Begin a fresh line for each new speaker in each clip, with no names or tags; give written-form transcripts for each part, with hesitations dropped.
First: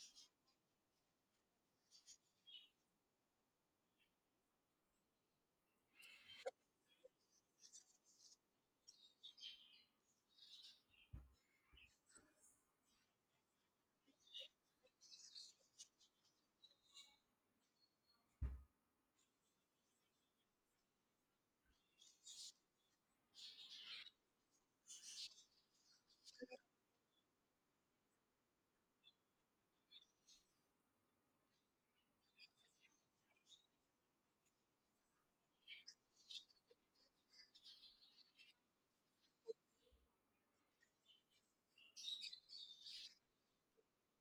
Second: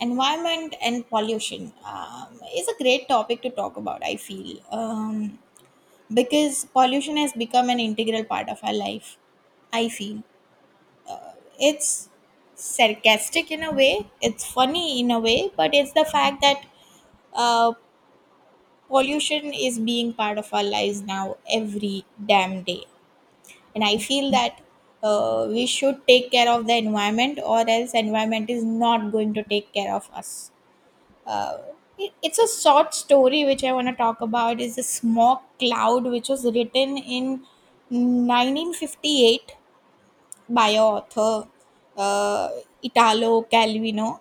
Environment and pollution is a great topic to talk about I feel. Because pollution has become an integral part of our life, I feel. It's sarcastic in a way, it's funny in a way, but it's the fact that uh, pollution is being part of our lives now every damn day. And I feel that we should take care of the environment, or else environment is not going to take care of us. Uh, it, it's a short story which I want to talk about is the smoke cloud, which was written in 1958 by a author, uh, Italo Calvino.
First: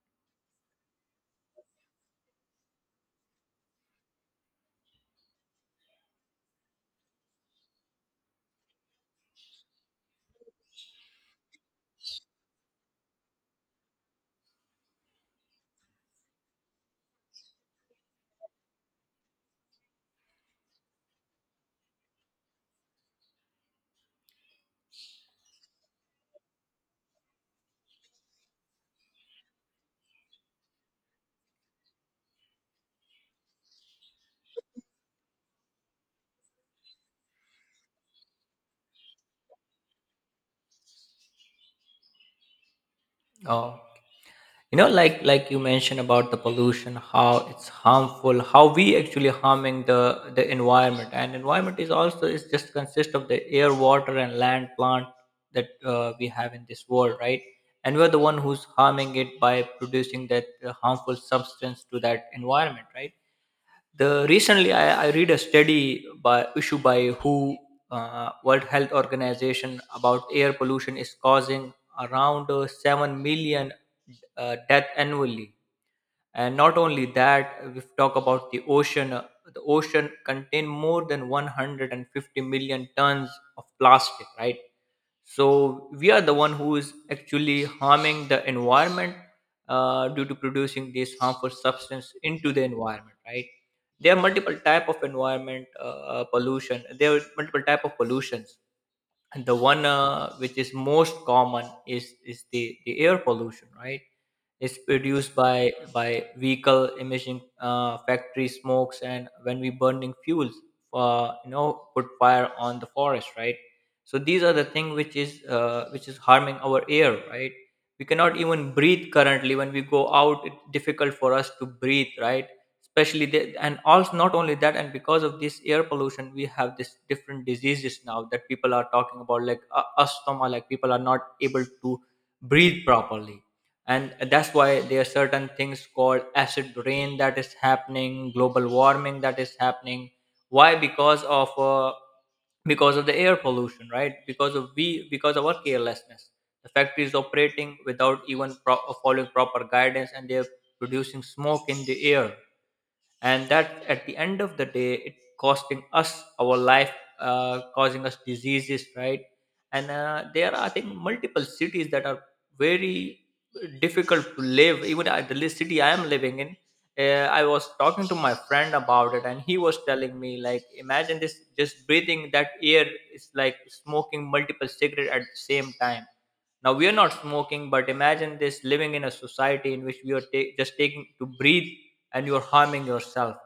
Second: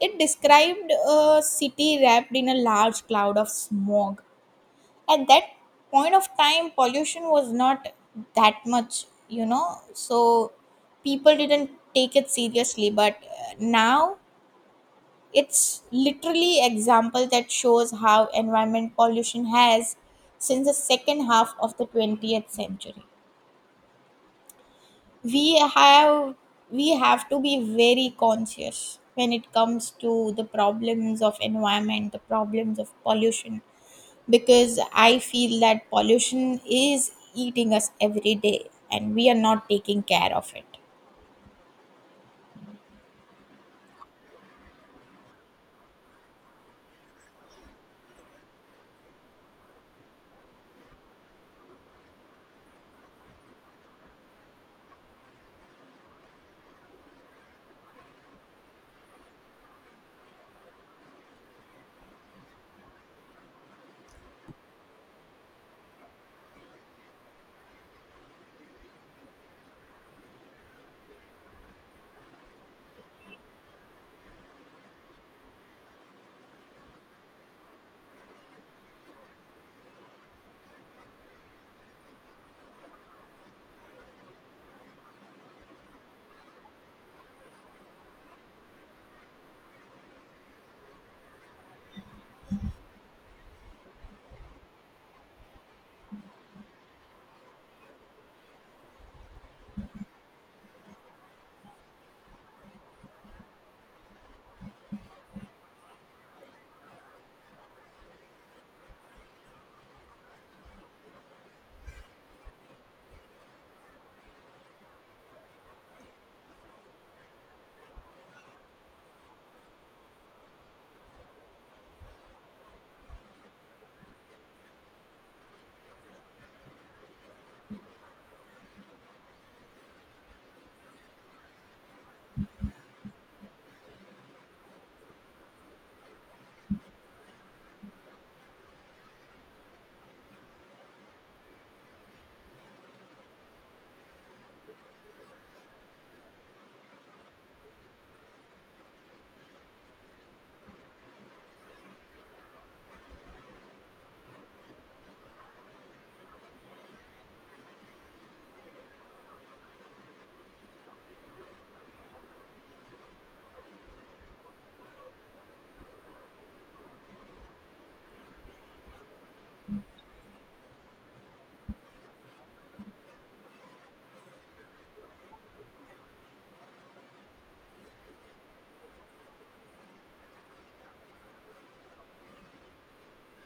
It described a city wrapped in a large cloud of smog. At that point of time, pollution was not that much, you know, so people didn't take it seriously. But now it's literally example that shows how environment pollution has since the second half of the 20th century. We have we have to be very conscious when it comes to the problems of environment, the problems of pollution, because I feel that pollution is eating us every day and we are not taking care of it.
Oh, you know, like you mentioned about the pollution, how it's harmful, how we actually harming the environment, and environment is also is just consist of the air, water, and land, plant that we have in this world, right? And we're the one who's harming it by producing that harmful substance to that environment, right? The Recently I read a study by issued by WHO, World Health Organization, about air pollution is causing around 7 million death annually. And not only that, if we talk about the ocean, the ocean contain more than 150 million tons of plastic, right? So we are the one who is actually harming the environment due to producing this harmful substance into the environment, right? There are multiple type of environment pollution. There are multiple type of pollutions, and the one which is most common is the air pollution, right? It's produced by vehicle emission, factory smokes, and when we burning fuels, you know, put fire on the forest, right? So these are the thing which is harming our air, right? We cannot even breathe currently. When we go out, it's difficult for us to breathe, right? Especially and also not only that, and because of this air pollution we have this different diseases now that people are talking about, like asthma, like people are not able to breathe properly. And that's why there are certain things called acid rain that is happening, global warming that is happening. Why? Because of because of the air pollution, right? Because of we because of our carelessness, the factories operating without even following proper guidance, and they're producing smoke in the air, and that at the end of the day it costing us our life, causing us diseases, right? And there are, I think, multiple cities that are very difficult to live. Even at the least city I am living in, I was talking to my friend about it, and he was telling me, like, imagine this, just breathing that air is like smoking multiple cigarette at the same time. Now we are not smoking, but imagine this, living in a society in which we are just taking to breathe and you're harming yourself.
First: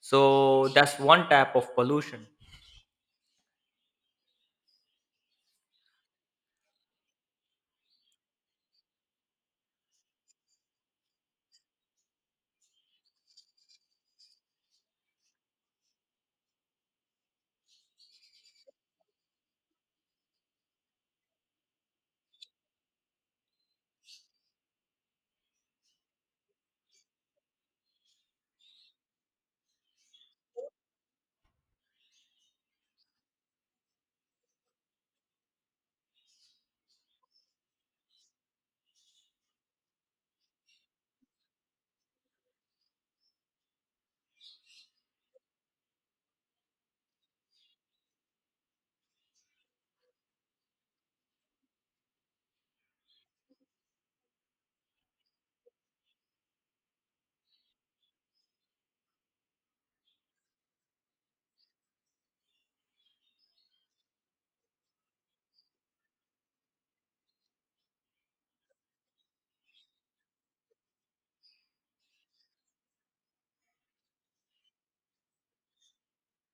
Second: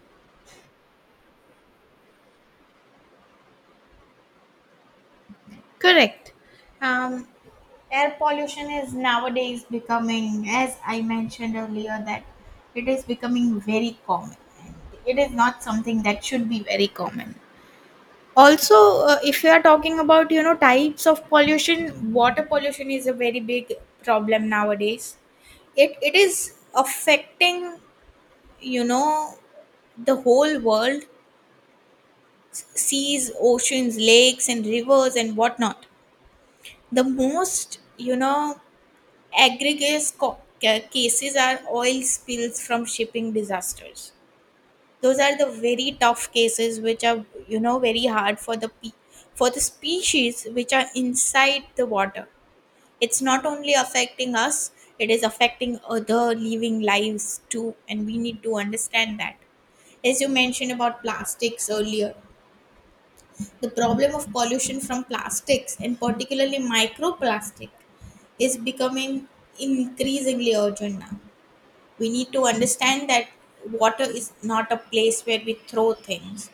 So that's one type of pollution.
Correct. Um, Air pollution is nowadays becoming, as I mentioned earlier, that it is becoming very common. And it is not something that should be very common. Also, if you are talking about, you know, types of pollution, water pollution is a very big problem nowadays. It is affecting, you know, the whole world, seas, oceans, lakes, and rivers and whatnot. The most, you know, aggregate cases are oil spills from shipping disasters. Those are the very tough cases which are, you know, very hard for the for the species which are inside the water. It's not only affecting us; it is affecting other living lives too, and we need to understand that. As you mentioned about plastics earlier, the problem of pollution from plastics, and particularly microplastic, is becoming increasingly urgent now. We need to understand that water is not a place where we throw things,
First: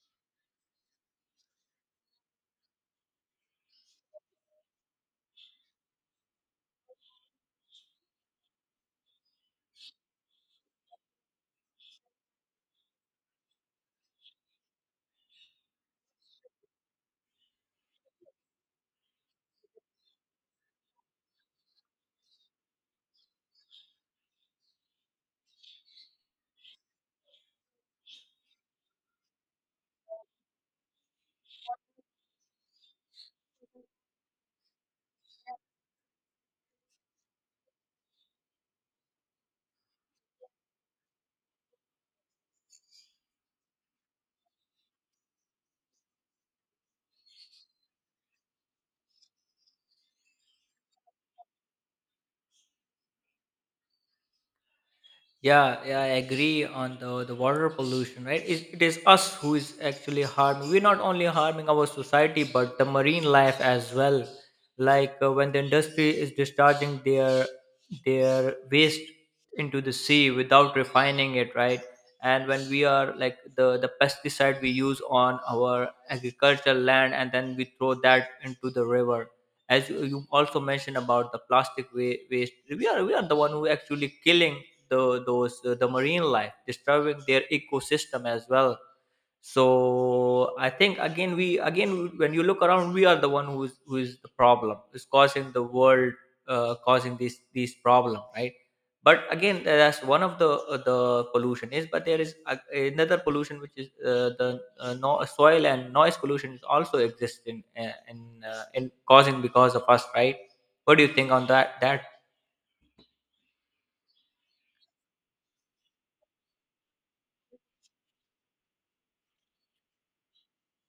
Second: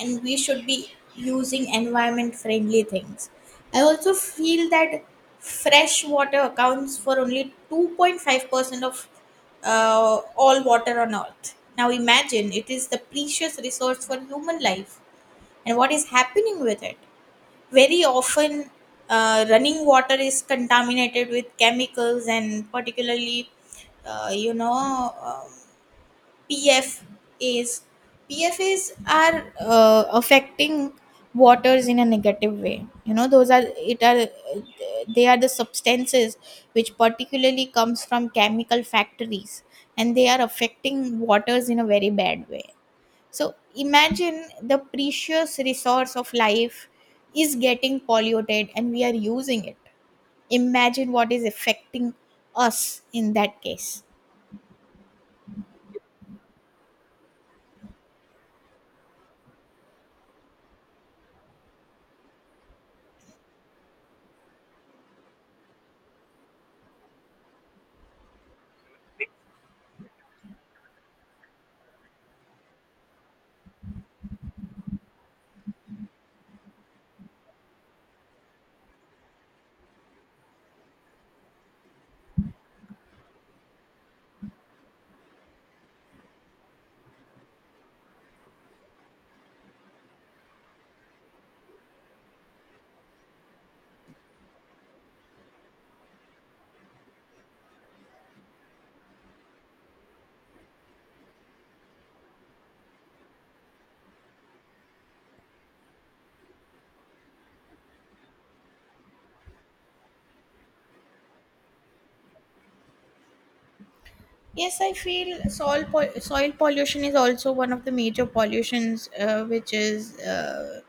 and we should be using environment friendly things. I also feel that fresh water accounts for only 2.5% of all water on earth. Now imagine, it is the precious resource for human life, and what is happening with it. Very often running water is contaminated with chemicals and particularly uh, you know um, pfas. Pfas are affecting waters in a negative way, you know. Those are, it are, they are the substances which particularly comes from chemical factories, and they are affecting waters in a very bad way. So imagine, the precious resource of life is getting polluted and we are using it. Imagine what is affecting us in that case.
Yeah, I agree on the water pollution, right? It is us who is actually harming. We're not only harming our society, but the marine life as well. Like when the industry is discharging their waste into the sea without refining it, right? And when we are like the pesticide we use on our agricultural land, and then we throw that into the river. As you also mentioned about the plastic waste, we are the one who actually killing the those the marine life, disturbing their ecosystem as well. So I think again, we again when you look around, we are the one who's who is the problem, is causing the world causing this these problem, right? But again, that's one of the pollution is, but there is a, another pollution which is the no, soil and noise pollution is also existing in causing because of us, right? What do you think on that?
Yes, I feel soil, soil pollution is also one of the major pollutions, which is uh,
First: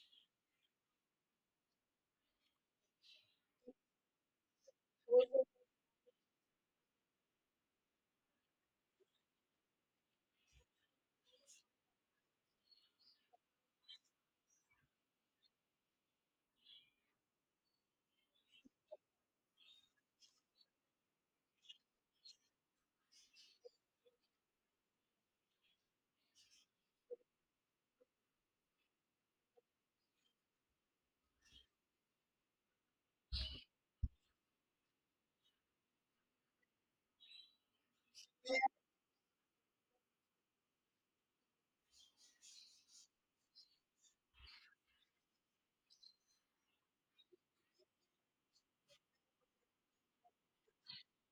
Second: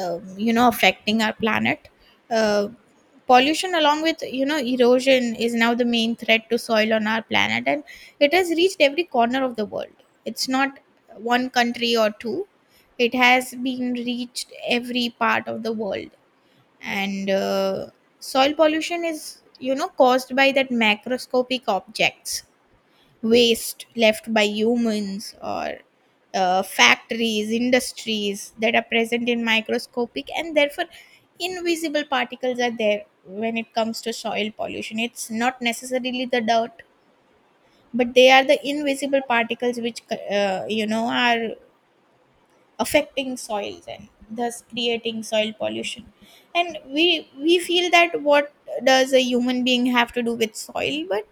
um, you know affecting our planet. uh, Pollution along with, you know, erosion is now the main threat to soil on our planet, and it has reached every corner of the world. It's not one country or two, it has been reached every part of the world. And soil pollution is, you know, caused by that macroscopic objects, waste left by humans or factories, industries that are present in microscopic, and therefore invisible particles are there. When it comes to soil pollution, it's not necessarily the dirt, but they are the invisible particles which, you know, are affecting soils and thus creating soil pollution. And we feel that what does a human being have to do with soil, but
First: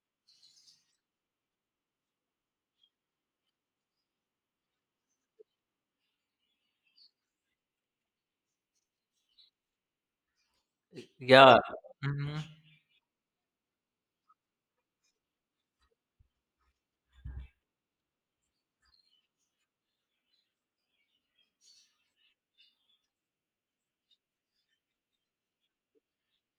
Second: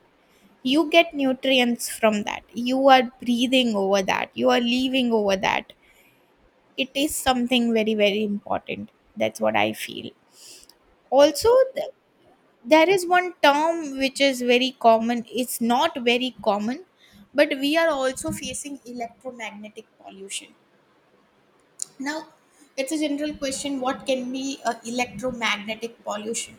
you get nutrients from that, you are breathing over that, you are living over that. It is something very very important, that's what I feel. Also,
Yeah. Mhm.
there is one term which is very common, it's not very common, but we are also facing electromagnetic pollution now. It's a general question, what can be electromagnetic pollution.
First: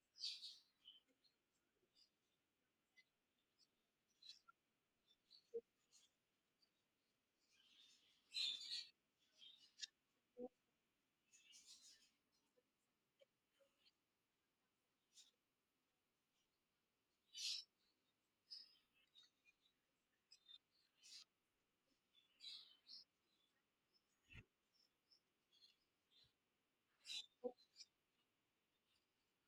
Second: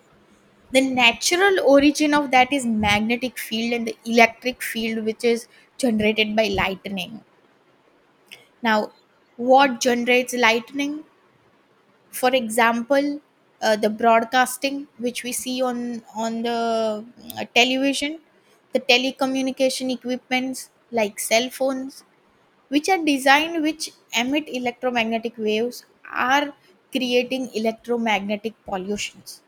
The natural origin of that is magnetic field and the electric field which is generated by lightning. Now, what generates lightning? For example, the broadcasting which we see on on the television, the telecommunication equipments like cell phones, which are designed, which emit electromagnetic waves, are creating electromagnetic pollutions.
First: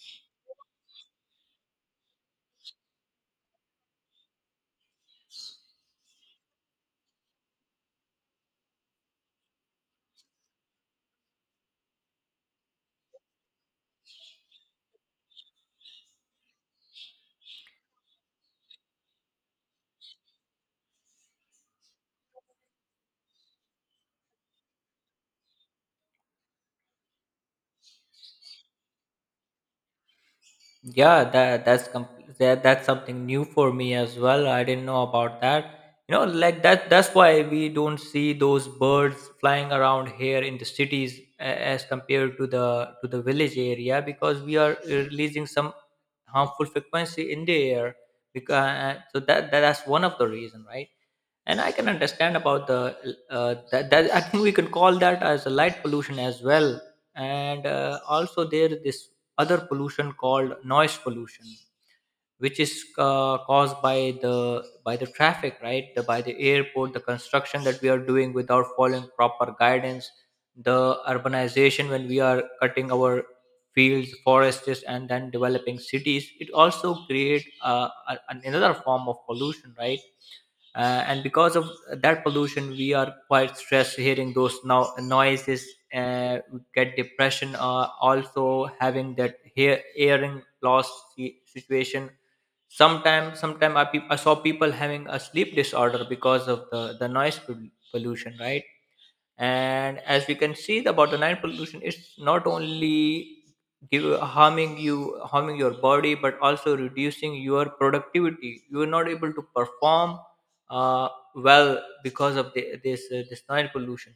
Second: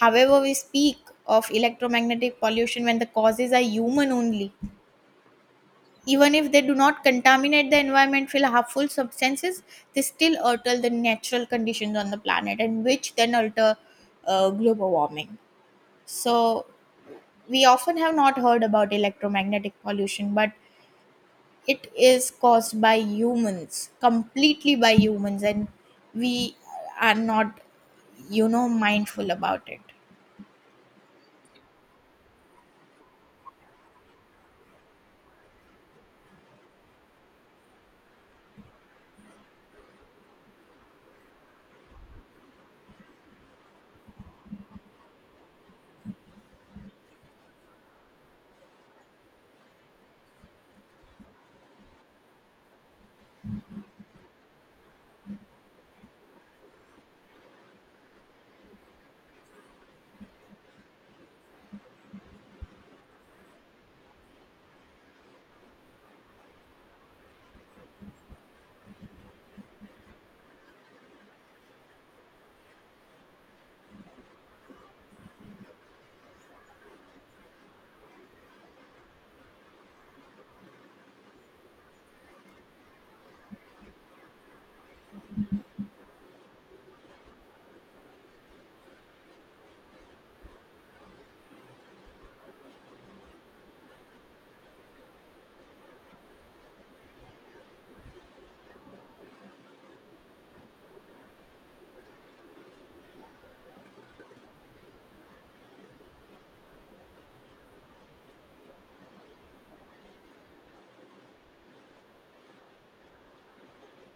However, we speak of electromagnetic pollution when the causes are human only. Even if they do not contaminate the environment with harmful substances, they still alter the natural conditions on the planet, and which then alter global warming. So, we often have not heard about electromagnetic pollution, but it is caused by humans, completely by humans, and we are not, you know, mindful about it.
Yeah, that that's something new for me as well. I didn't know about that. You know, That's why we don't see those birds flying around here in the cities as compared to the village area, because we are releasing some harmful frequency in the air. Because so that, that's one of the reason, right? And I can understand about the that, that I think we can call that as a light pollution as well. And also there this other pollution called noise pollution, which is caused by the traffic, right? The, by the airport, the construction that we are doing without following proper guidance, the urbanization, when we are cutting our fields, forests, and then developing cities, it also create another form of pollution, right? And because of that pollution, we are quite stressed hearing those now noises. We get depression, also having that hearing loss situation. Sometimes, I saw people having a sleep disorder because of the noise pollution, right? And as we can see about the night pollution, it's not only give, harming you, harming your body, but also reducing your productivity. You are not able to perform uh, well because of the, this this noise pollution.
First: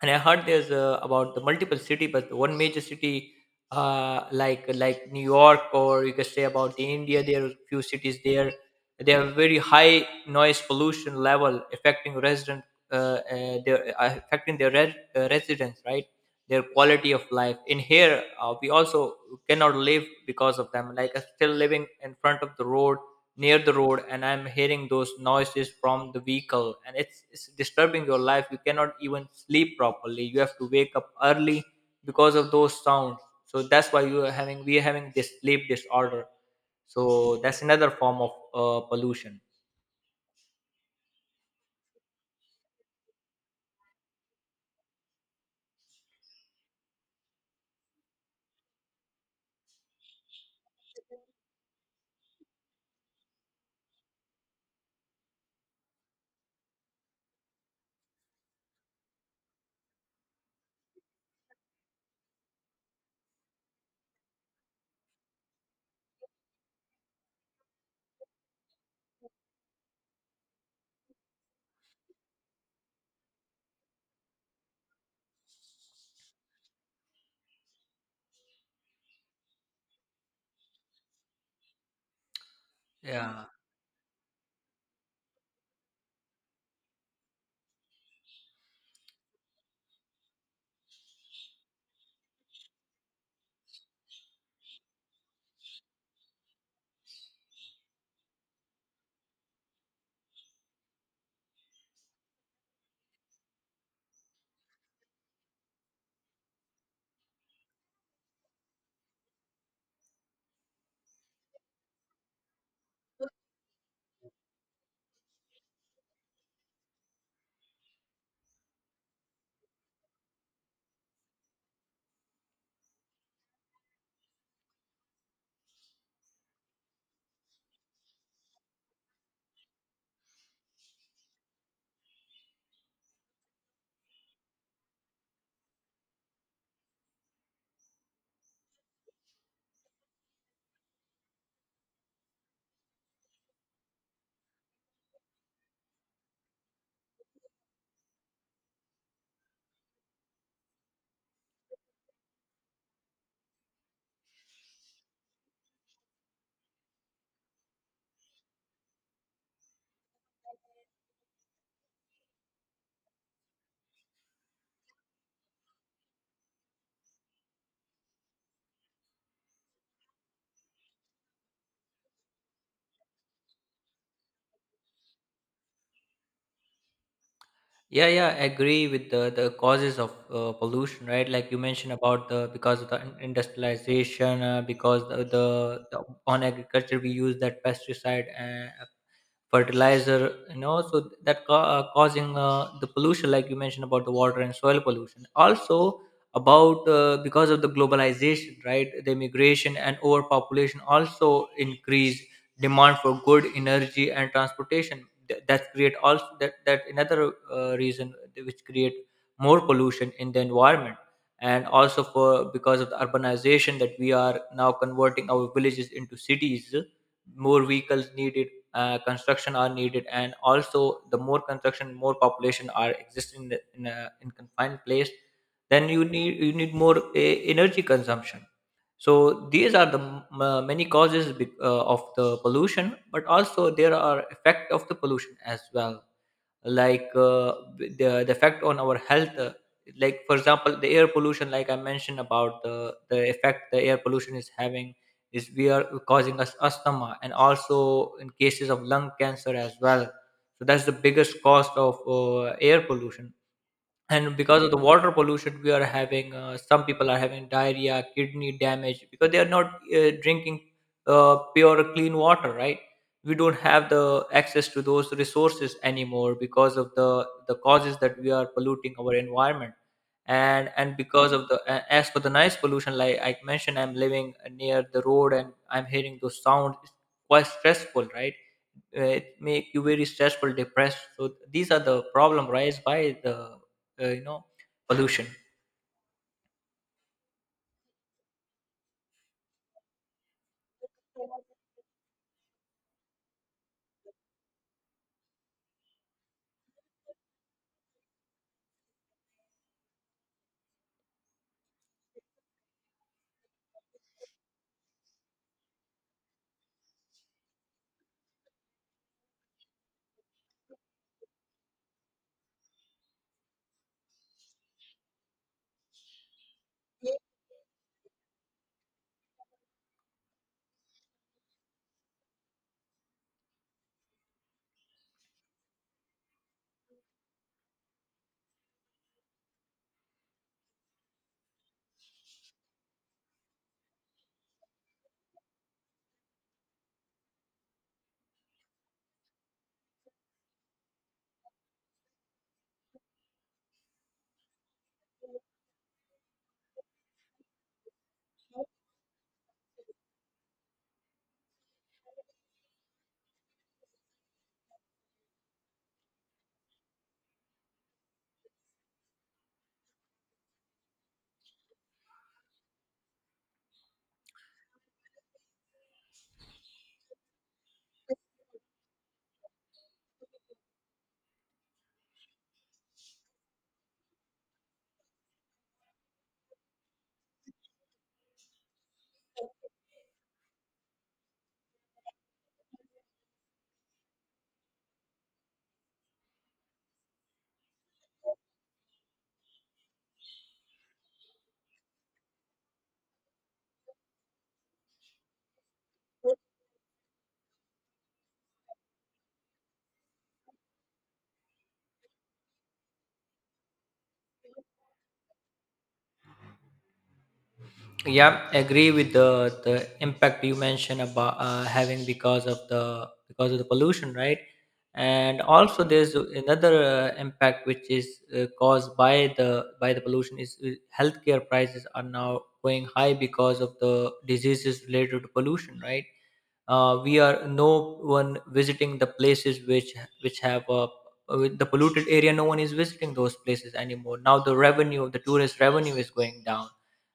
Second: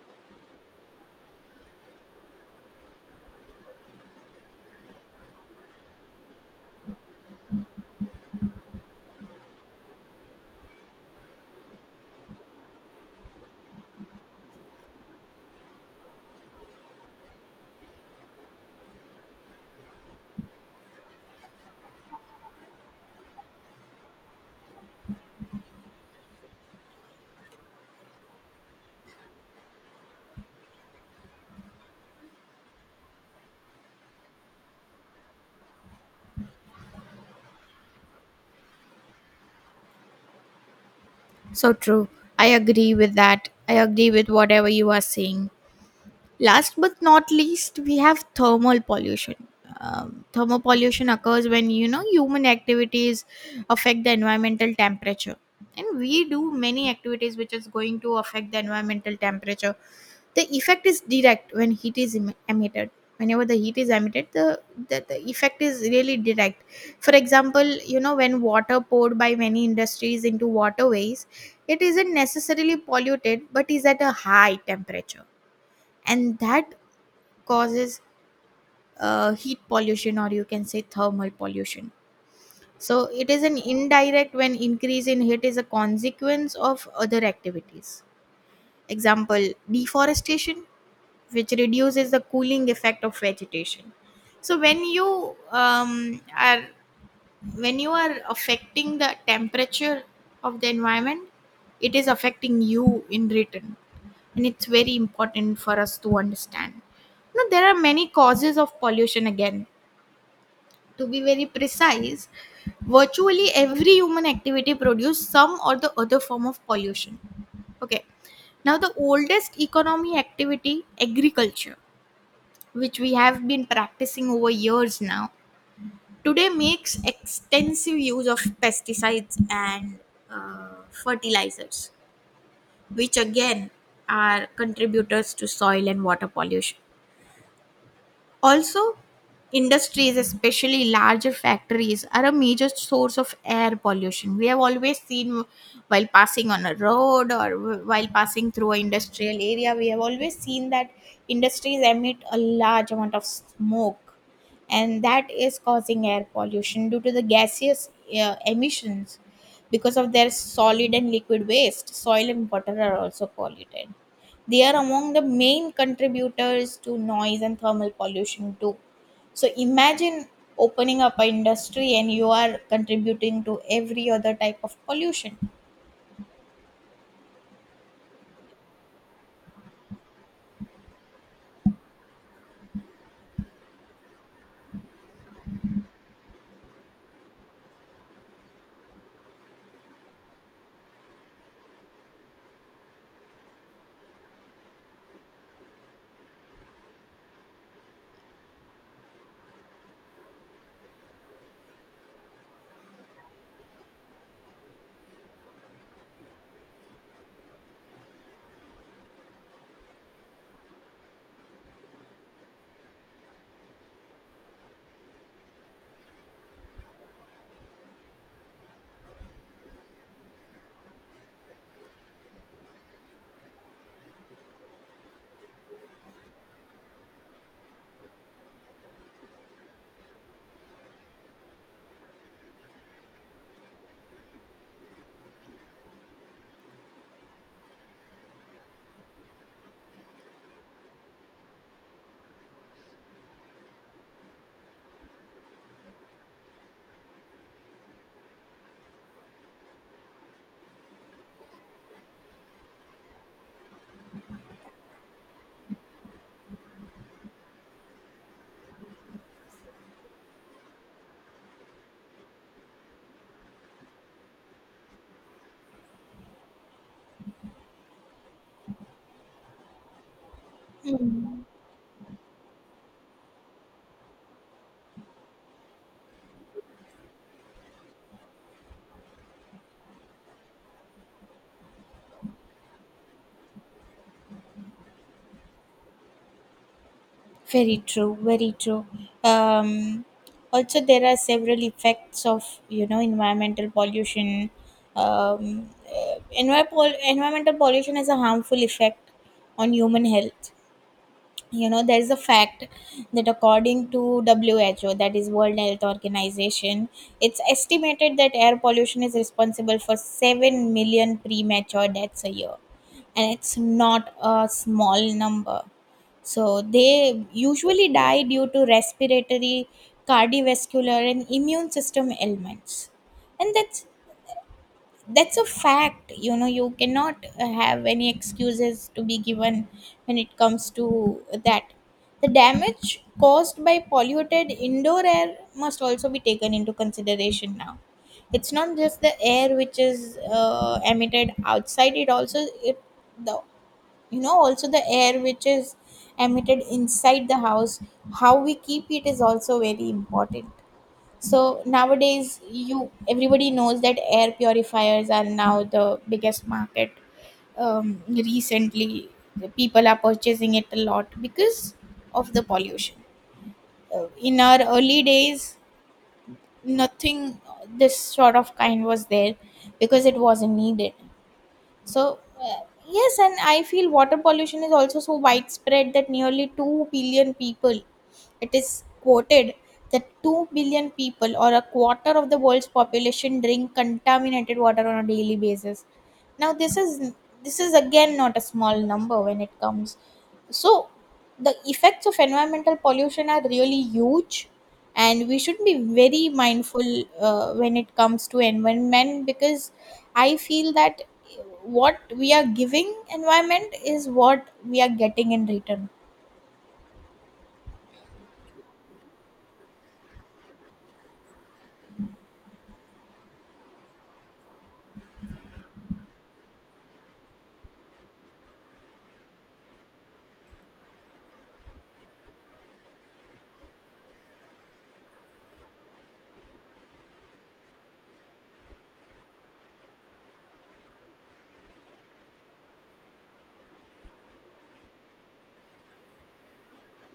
And I heard there's about the multiple city, but the one major city like New York, or you can say about the India. There are few cities there. They have very high noise pollution level affecting resident, uh, affecting their residents, right? Their quality of life. In here, we also cannot live because of them. Like I'm still living in front of the road, near the road, and I'm hearing those noises from the vehicle, and it's disturbing your life. You cannot even sleep properly. You have to wake up early because of those sounds. So that's why you are having we are having this sleep disorder. So that's another form of pollution.
So true. I agree with that. I agree with whatever you are saying. Last but not least, we have thermal pollution. Thermal pollution occurs when, you know, human activities affect the environmental temperature, and we do many activities which is going to affect the environmental temperature. The effect is direct when heat is emitted. Whenever the heat is emitted, the effect is really direct. For example, you know, when water poured by many industries into waterways, it isn't necessarily polluted, but is at a high temperature, and that causes heat pollution, or you can say thermal pollution. So it is
yeah
an indirect when increase in heat is a consequence of other activities. Example, deforestation, which reduces the cooling effect of vegetation. So when you are when you are affecting the temperature of the environment, it is affecting you in return, and it's very important for us to understand. Now there are many causes of pollution. Again, to be very precise, virtually every human activity produces some or the other form of pollution. Okay. Now, the oldest economy activity, agriculture, which we have been practicing over years now, today makes extensive use of pesticides and fertilizers, which again are contributors to soil and water pollution. Also, industries, especially larger factories, are a major source of air pollution. We have always seen, while passing on a road or while passing through an industrial area, we have always seen that industries emit a large amount of smoke, and that is causing air pollution due to the gaseous emissions. Because of their solid and liquid waste, soil and water are also polluted. They are among the main contributors to noise and thermal pollution too. So imagine opening up an industry and you are contributing to every other type of pollution.
yeah yeah, I agree with the causes of pollution, right? Like you mentioned about the because of the industrialization, because the on agriculture we use that pesticide, fertilizer, you know, so that causing the pollution, like you mentioned about the water and soil pollution. Also about because of the globalization, right? The immigration and overpopulation also increase demand for good energy and transportation. That create also that another reason which create more pollution in the environment. And also for because of the urbanization, that we are now converting our villages into cities. More vehicles needed, construction are needed, and also the more construction, more population are existing in a in confined place. Then you need more energy consumption. So these are the many causes of the pollution. But also there are effect of the pollution as well. Like the effect on our health, like, for example, the air pollution, like I mentioned about the effect the air pollution is having is we are causing us asthma and also in cases of lung cancer as well. So that's the biggest cost of air pollution. And because of the water pollution, we are having, some people are having diarrhea, kidney damage, because they are not drinking pure clean water, right? We don't have the access to those resources anymore because of the causes that we are polluting our environment. And because
Hmm.
of the as for the noise pollution, like I mentioned, I'm living near the road and I'm hearing those sounds. It's quite stressful, right? It make you very stressful, depressed. So these are the problem raised by the you know, pollution.
Very true, very true. Um, Also, there are several effects of, you know, environmental pollution. Um, uh, Environmental pollution has a harmful effect on human health. You know, there is a fact that according to who, that is world health organization, it's estimated that air pollution is responsible for 7 million premature deaths a year, and it's not a small number. So they usually die due to respiratory, cardiovascular and immune system ailments. And that's a fact. You know, you cannot have any excuses to be given when it comes to that. The damage caused by polluted indoor air must also be taken into consideration now. It's not just the air which is emitted outside, it also, it, the, you know, also the air which is emitted inside the house, how we keep it is also very important. So nowadays, you, everybody knows that air purifiers are now the biggest market. Recently, the people are purchasing it a lot because of the pollution. In our early days, nothing this sort of kind was there, because it wasn't needed. So, yes, and I feel water pollution is also so widespread that nearly 2 billion people, it is quoted that 2 billion people or a quarter of the world's population drink contaminated water on a daily basis. Now, this is, this is again not a small number when it comes. So the effects of environmental pollution are really huge, and we should be very mindful when it comes to environment, because I feel that what we are giving environment is what we are getting in return.
Yeah, agree with the impact you mentioned about having because of the pollution, right? And also there's another impact which is caused by the pollution is, healthcare prices are now going high because of the diseases related to pollution, right? We are, no one visiting the places which have with the polluted area, no one is visiting those places anymore. Now the revenue, the tourist revenue is going down.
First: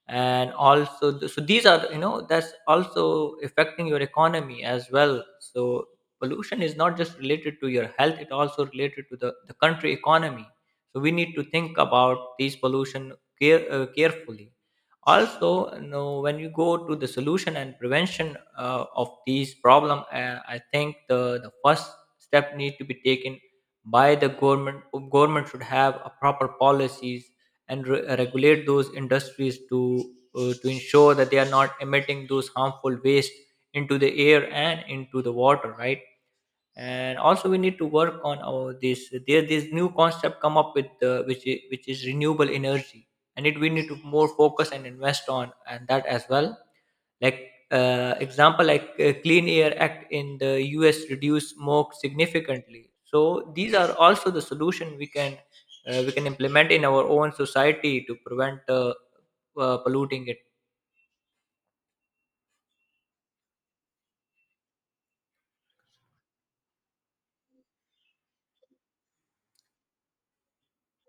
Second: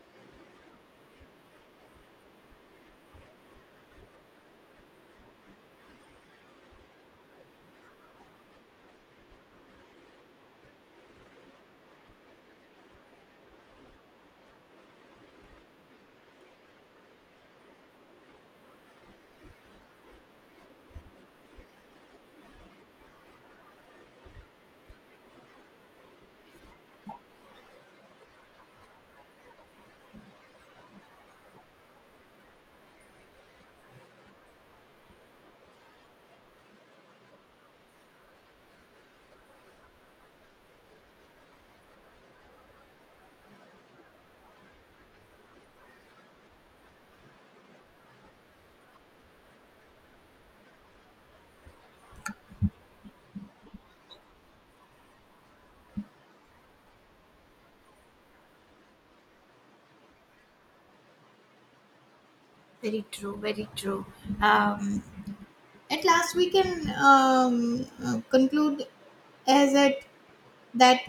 And also so these are, you know, that's also affecting your economy as well. So pollution is not just related to your health, it also related to the country economy. So we need to think about these pollution carefully. Also, you know, when you go to the solution and prevention of these problem, I think the first step need to be taken by the government. Government should have a proper policies and regulate those industries to ensure that they are not emitting those harmful waste into the air and into the water, right? And also we need to work on our this, there this new concept come up with which is renewable energy, and it we need to more focus and invest on and that as well. Like example, like Clean Air Act in the US reduce smoke significantly. So these are also the solution we can implement in our own society to prevent polluting it.
Very true, very true. Um, At last, we can conclude as at that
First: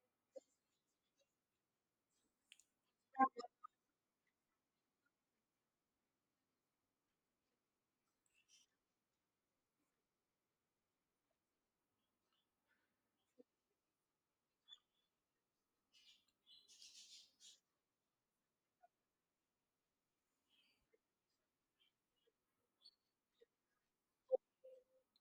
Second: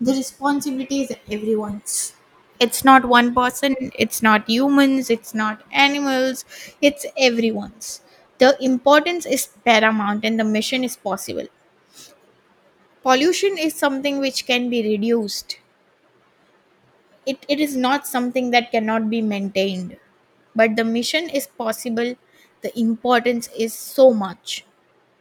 the responsibility is everyone's. It's not one person, it's not humans, it's not animals, it's everyone's. The importance is paramount and the mission is possible. Pollution is something which can be reduced, it is not something that cannot be maintained. But the mission is possible, the importance is so much.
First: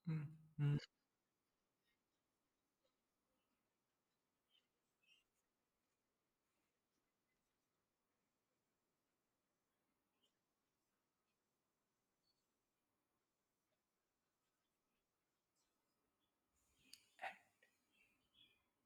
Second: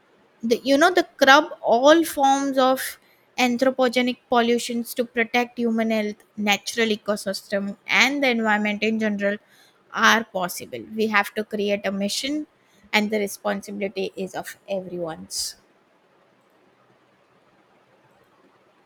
Mm,
The, you
mm.
know, the crab all forms of anthropogenic pollutions to protect human health, natural ecosystem and the environment in general are possible. We have to create a mission, and the responsibility is of everyone's.